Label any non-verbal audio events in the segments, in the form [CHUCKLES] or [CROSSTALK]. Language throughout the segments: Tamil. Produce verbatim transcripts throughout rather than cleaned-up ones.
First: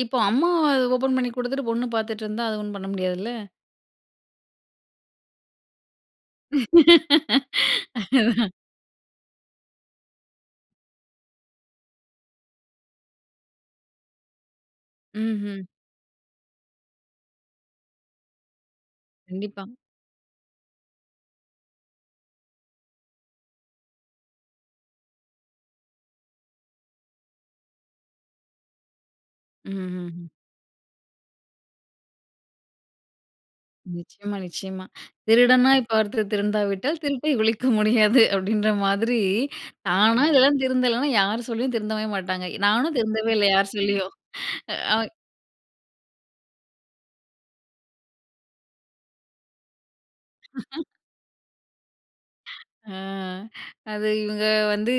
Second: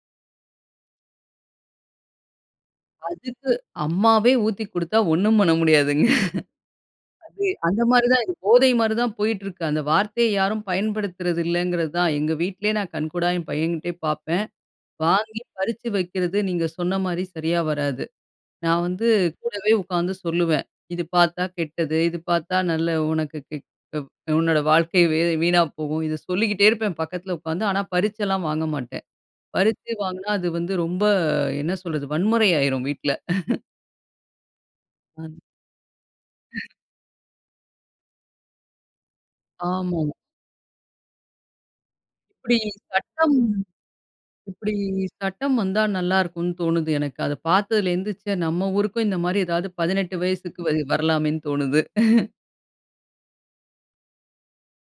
இப்போ, அம்மா ஓப்பன் பண்ணி குடுத்துட்டு பொண்ணு பார்த்துட்டு இருந்தா, அது ஒண்ணும் பண்ண முடியாதுல்ல. அதுக்கு அம்மாவே ஊத்தி குடுத்தா ஒண்ணும் பண்ண [CHUCKLES] முடியாதுங்க. அது, அந்த மாதிரி தான் இது. [LAUGHS] போதை மாரி தான் போயிட்டு இருக்கு. அந்த வார்த்தைய யாரும் பயன்படுத்துறது இல்லைங்கிறது தான். எங்க வீட்டிலயே நான் கண்கூடா என் பையன்கிட்டயே பார்ப்பேன். வாங்கி ம்ஹ்ம். பறித்து வைக்கிறது, நீங்க சொன்ன மாதிரி சரியாக வராது. நான் வந்து கண்டிப்பா. கூடவே உட்காந்து சொல்லுவேன். இது பார்த்தா கெட்டது. இது பார்த்தா, நல்ல உனக்கு க் உ உன்னோட வாழ்க்கை வி வீணா போகும். இதை சொல்லிக்கிட்டே இருப்பேன், பக்கத்தில உட்காந்து. ஆனா, பறிச்செல்லாம் வாங்க மாட்டேன். ம்ஹ்ம். பறித்து ம். வாங்குனா அது வந்து ரொம்ப என்ன சொல்றது? வன்முறை ஆகிரும், வீட்ல. [CHUCKLES] நிச்சயமா, நிச்சயமா. ஆ. 'திருடனாய் பார்த்து திருந்தா விட்டால் [LAUGHS] திருப்பை ஒழிக்க முடியாது' அப்டின்ற மாதிரி, ஆமா. தானா இதெல்லாம் திருந்தலனா, யாரு சொல்லியும் திருந்தவே மாட்டாங்க. இப்பிடி நானும் திருந்தவே சட்டம் இல்லை, யார் சொல்லியும். இப்பிடி ஆ சட்டம் வந்தா நல்லா இருக்கும்னு தோணுது எனக்கு. அதை பார்த்ததுல இருந்து, நம்ம ஊருக்கும் இந்த மாரி ஏதாவது பதினெட்டு வயசுக்கு [LAUGHS] வரலாமே என்று தோணுது. [CHUCKLES] ஆ. அது இவங்க வந்து,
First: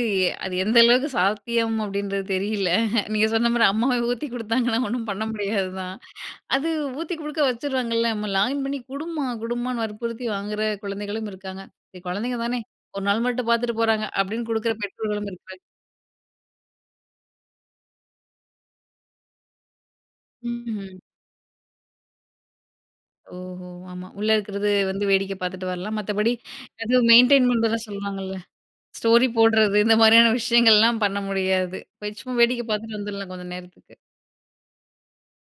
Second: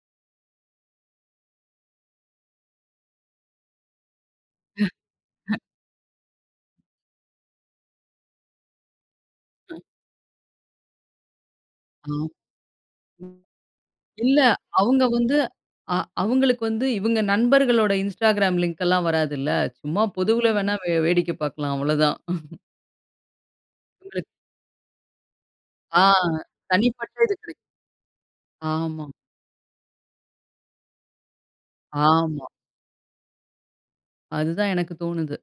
அது எந்த அளவுக்கு சாத்தியம் அப்பிடீன்றது தெரியல நீங்க சொன்ன மாதிரி அம்மாவே ஊத்தி குடுத்தாங்கன்னா ஒண்ணும் பண்ண [UNINTELLIGIBLE] முடியாது தான். அது ஊத்தி குடுக்க வச்சுருவாங்கல்ல. "அம்மா லாகின் பண்ணி குடும்மா" அ. குடும்மான்னு வற்புறுத்தி வாங்கிற குழந்தைகளும் இருக்காங்க. சரி, ஆ. குழந்தைங்க தானே ஒரு நாள் அ மட்டும் பார்த்துட்டு போறாங்க. இல்ல, அப்பிடின்னு குடுக்குற அவுங்க பெற்றோர்களும் வந்து, இருக்காங்க. ஆ அவுங்களுக்கு வந்து இவுங்க நண்பர்களோட Instagram லிங்க் எல்லாம் வராதுல்ல. சும்மா பொதுவில ம். வேணுனா ம்ஹ்ம். வேடிக்கை பார்க்கலாம். அவ்வளதான். [CHUCKLES] ஓஹோ. ஆமா. உங்களுக்கு உள்ள இருக்கிறது வந்து வேடிக்கை பார்த்துட்டு வரலாம். ஆ. மற்றபடி எதுவும் தனிப்பட்ட இது மெயின்டெயின் கிடைக்கும். பண்றதான் சொல்லுவாங்கல்ல. ஆமா. ஸ்டோரி போடுறது. இந்த மாதிரியான விஷயங்கள்லாம் பண்ண முடியாது. போய் சும்மா ஆமா. வேடிக்கை பார்த்துட்டு வந்துடலாம், கொஞ்சம் நேரத்துக்கு. அதுதான் எனக்கு தோணுது.